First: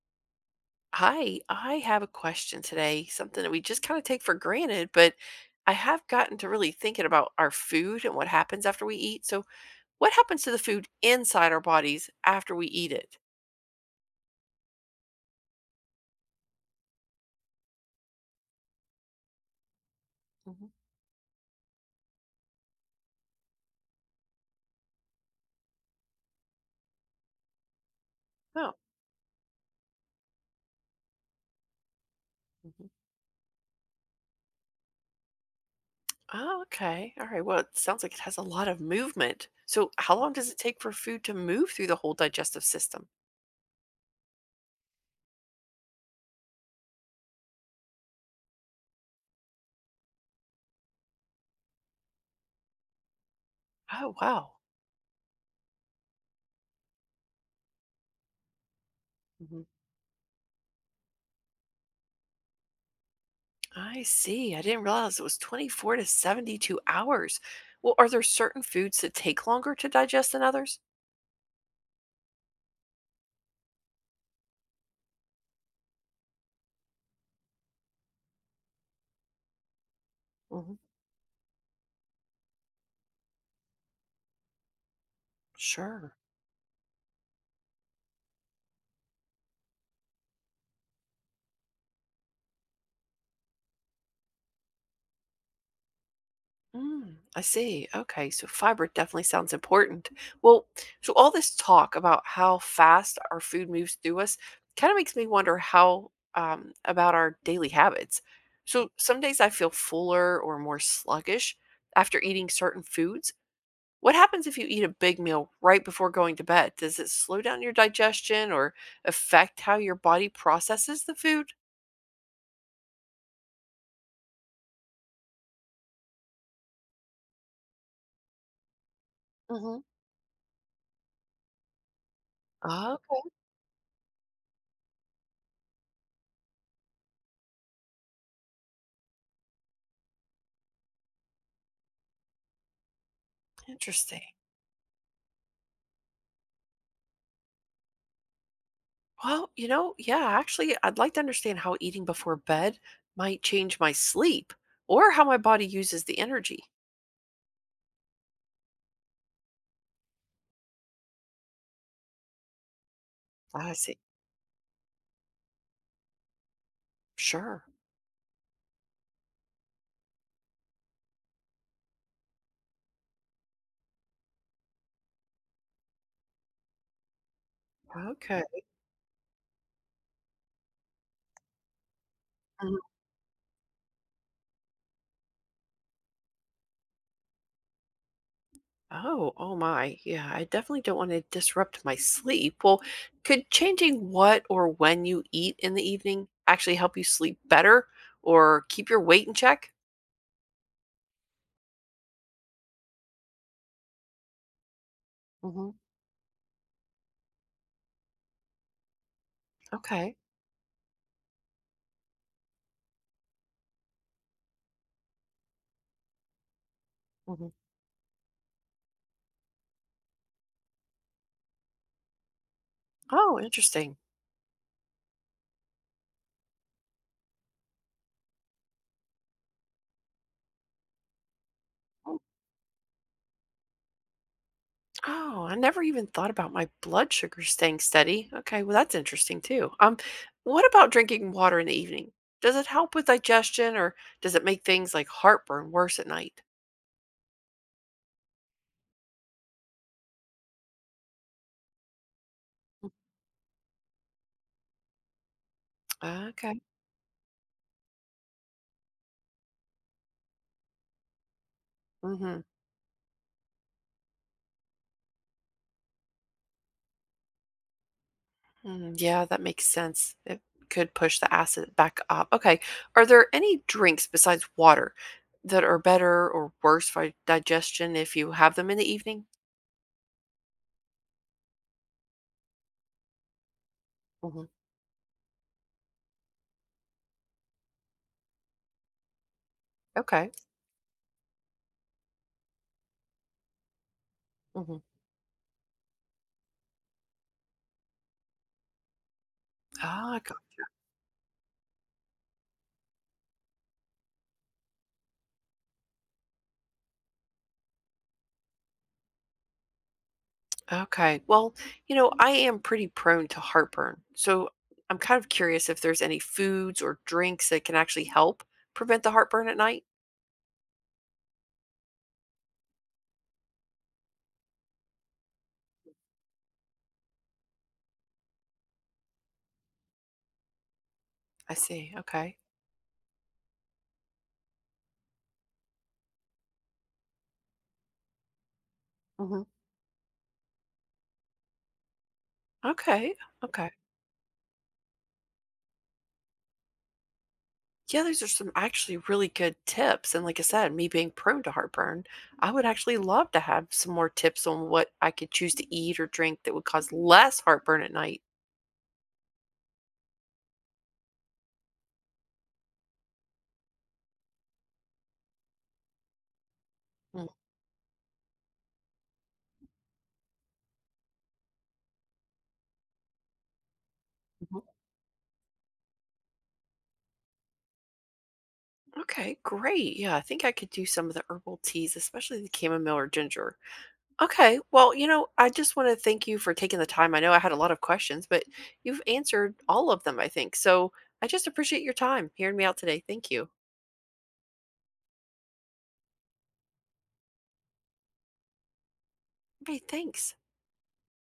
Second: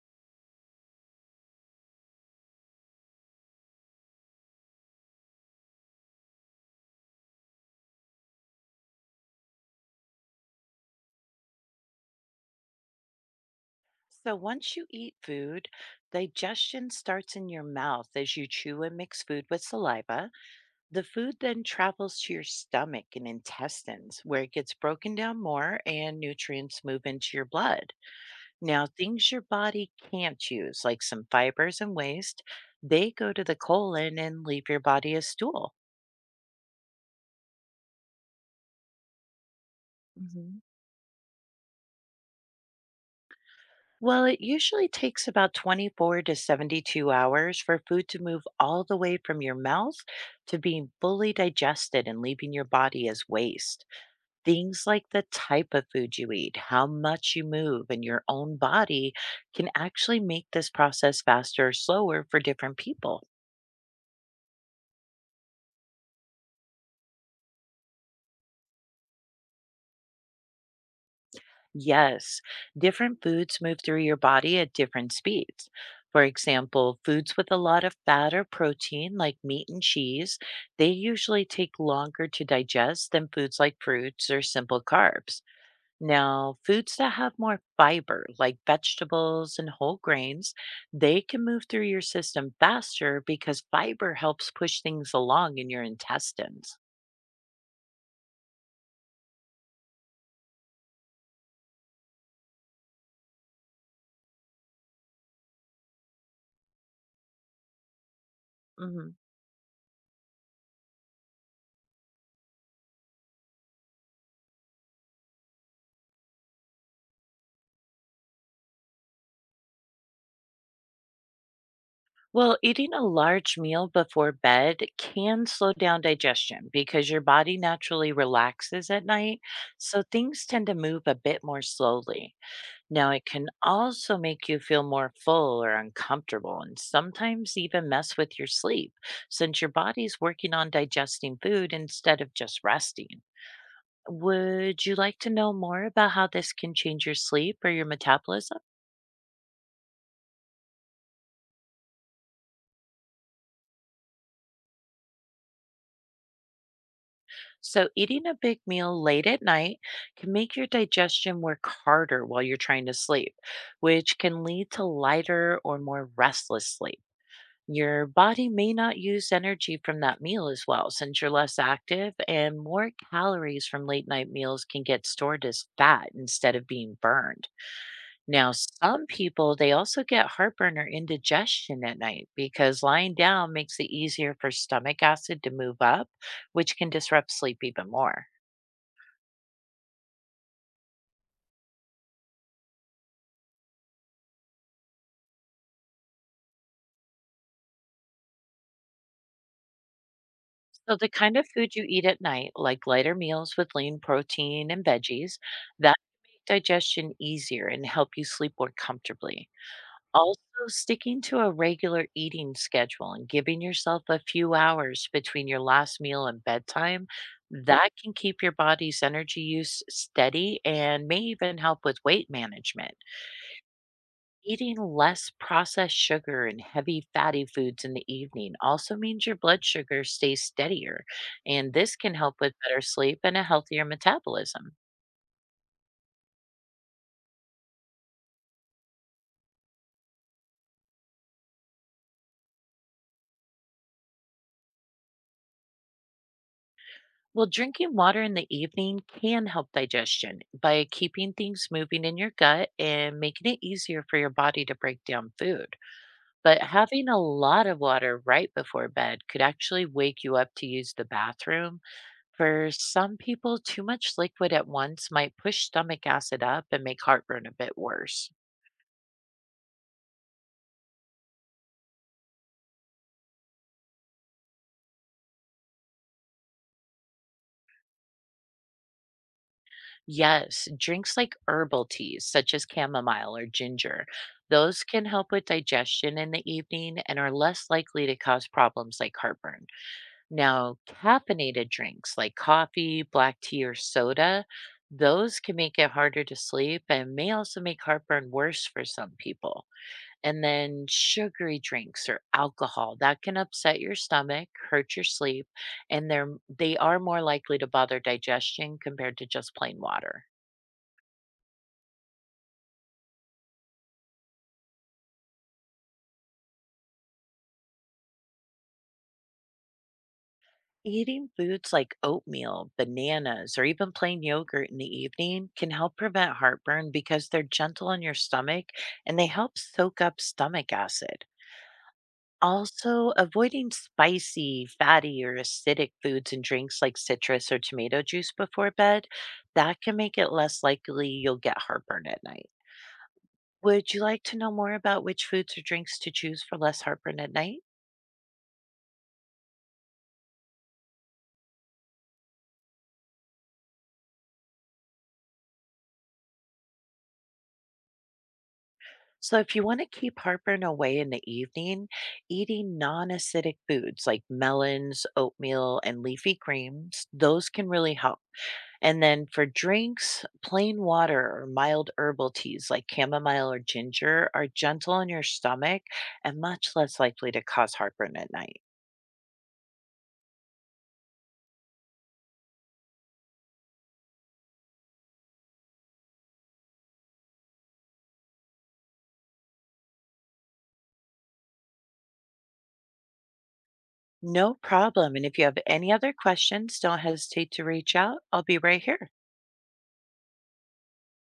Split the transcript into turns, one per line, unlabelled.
Hi, I have a question today, something that we just kind of take for granted, but I have gotten to really thinking about our food and what happens after we eat. So, what happens to the food inside our bodies after we eat it?
So once you eat food, digestion starts in your mouth as you chew and mix food with saliva.
Mhm.
The food then travels to your stomach and intestines, where it gets broken down more and nutrients move into your blood.
Oh.
Now, things your body can't use, like some fibers and waste,
Mhm.
they go to the colon and leave your body as stool.
Oh, okay. All right. Well, it sounds like it has a lot of movement. So, how long does it
hmm
take for food to move through the whole digestive system?
Well, it usually takes about 24 to 72 hours for food to move all the way from your mouth to being fully digested and leaving your body as waste.
Oh, wow.
Things like the type of food you eat, how much you move, and your own body
Mhm.
can actually make this process faster or slower for different people.
I see. I didn't realize it was 24 to 72 hours. Well, are there certain foods that take longer to digest than others?
Yes, different foods move through your body at different speeds. For example, foods with a lot of fat or protein, like meat and cheese,
Mhm.
they usually take longer to digest than foods like fruits or simple carbs.
Sure.
Now, foods that have more fiber, like vegetables and whole grains, they can move through your system faster because fiber helps push things along in your intestines.
Mm, I see. Okay, so fiber definitely sounds important. Well, so all this talk about how fast our food moves through us kind of makes me wonder how about our daily habits. So
Mhm.
some days I feel fuller or more sluggish after eating certain foods. What happens if you eat a big meal right before going to bed? Does it slow down your digestion or affect how your body processes the food?
Well, eating a large meal before bed can slow down digestion because your body naturally relaxes at night,
Hmm.
so things tend to move a bit more slowly.
Oh,
Now, it can also make you feel more full or uncomfortable and sometimes even mess with your sleep since your body's working on digesting food instead of just resting.
interesting.
Would you like to know more about how this can change your sleep or your metabolism?
Well, yeah, actually, I'd like to understand how eating before bed might change my sleep or how my body uses the energy.
So, eating a big meal late at night can make your digestion work harder while you're trying to sleep,
I see.
which can lead to lighter or more restless sleep.
Sure.
Your body may not use energy from that meal as well, since you're less active, and more calories from late night meals can get stored as fat instead of being burned.
Okay.
Now, some people, they also get heartburn or indigestion at night because
Mhm.
lying down makes it easier for stomach acid to move up, which can disrupt sleep even more.
Oh, oh my. Yeah, I definitely don't want to disrupt my sleep. Well, could changing what or when you eat in the evening actually help you sleep better or keep your weight in check?
So the kind of food you eat at night, like lighter meals with lean protein and veggies,
Hmm.
that can make digestion easier and help you sleep more comfortably.
Okay.
Also, sticking to a regular eating schedule and giving yourself a few hours between your last meal and bedtime,
Hmm.
that can keep your body's energy use steady and may even help with weight management.
Oh, interesting.
Eating less processed sugar and heavy fatty foods in the evening also means your blood sugar stays steadier, and this can help with better sleep and a healthier metabolism.
Oh, I never even thought about my blood sugar staying steady. Okay, well that's interesting too. What about drinking water in the evening? Does it help with digestion or does it make things like heartburn worse at night?
Well, drinking water in the evening can help digestion by keeping things moving in your gut and making it easier for your body to break down food.
Ah, okay.
But having a lot of water right before bed could actually wake you up to use the bathroom.
Mm-hmm.
For some people, too much liquid at once might push stomach acid up and make heartburn a bit worse.
Mm, yeah, that makes sense. It could push the acid back up. Okay. Are there any drinks besides water that are better or worse for digestion if you have them in the evening?
Yes, drinks like herbal teas, such as chamomile or ginger,
Hmm.
those can help with digestion in the evening and are less likely to cause problems like heartburn.
Okay.
Now, caffeinated drinks like coffee, black tea, or soda, those can make it harder to sleep and may also make heartburn worse for some people.
Mm-hmm.
And then sugary drinks or alcohol that can upset your stomach, hurt your sleep, and they are more likely to bother digestion compared to just plain water.
Okay. Well, I am pretty prone to heartburn. So I'm kind of curious if there's any foods or drinks that can actually help prevent the heartburn at night.
Eating foods like oatmeal, bananas, or even plain yogurt in the evening can help prevent heartburn because they're gentle on your stomach and they help soak up stomach acid.
I see. Okay.
Also, avoiding spicy, fatty, or acidic foods and drinks like citrus or tomato juice before bed,
Hmm.
that can make it less likely you'll get heartburn at night.
Okay. Okay.
Would you like to know more about which foods or drinks to choose for less heartburn at night?
Yeah, these are some actually really good tips. And like I said, me being prone to heartburn, I would actually love to have some more tips on what I could choose to eat or drink that would cause less heartburn at night.
So, if you want to keep heartburn away in the evening, eating non acidic foods like melons, oatmeal, and leafy greens,
Mm.
those can really help. And then for drinks, plain water or mild herbal teas like chamomile or ginger are
Mhm.
gentle on your stomach and much less likely to cause heartburn at night.
Okay, great. Yeah, I think I could do some of the herbal teas, especially the chamomile or ginger. Okay. Well, I just want to thank you for taking the time. I know I had a lot of questions, but you've answered all of them, I think. So I just appreciate your time hearing me out today. Thank you.
No problem. And if you have any other questions, don't hesitate to reach out. I'll be right here.
Okay. Thanks.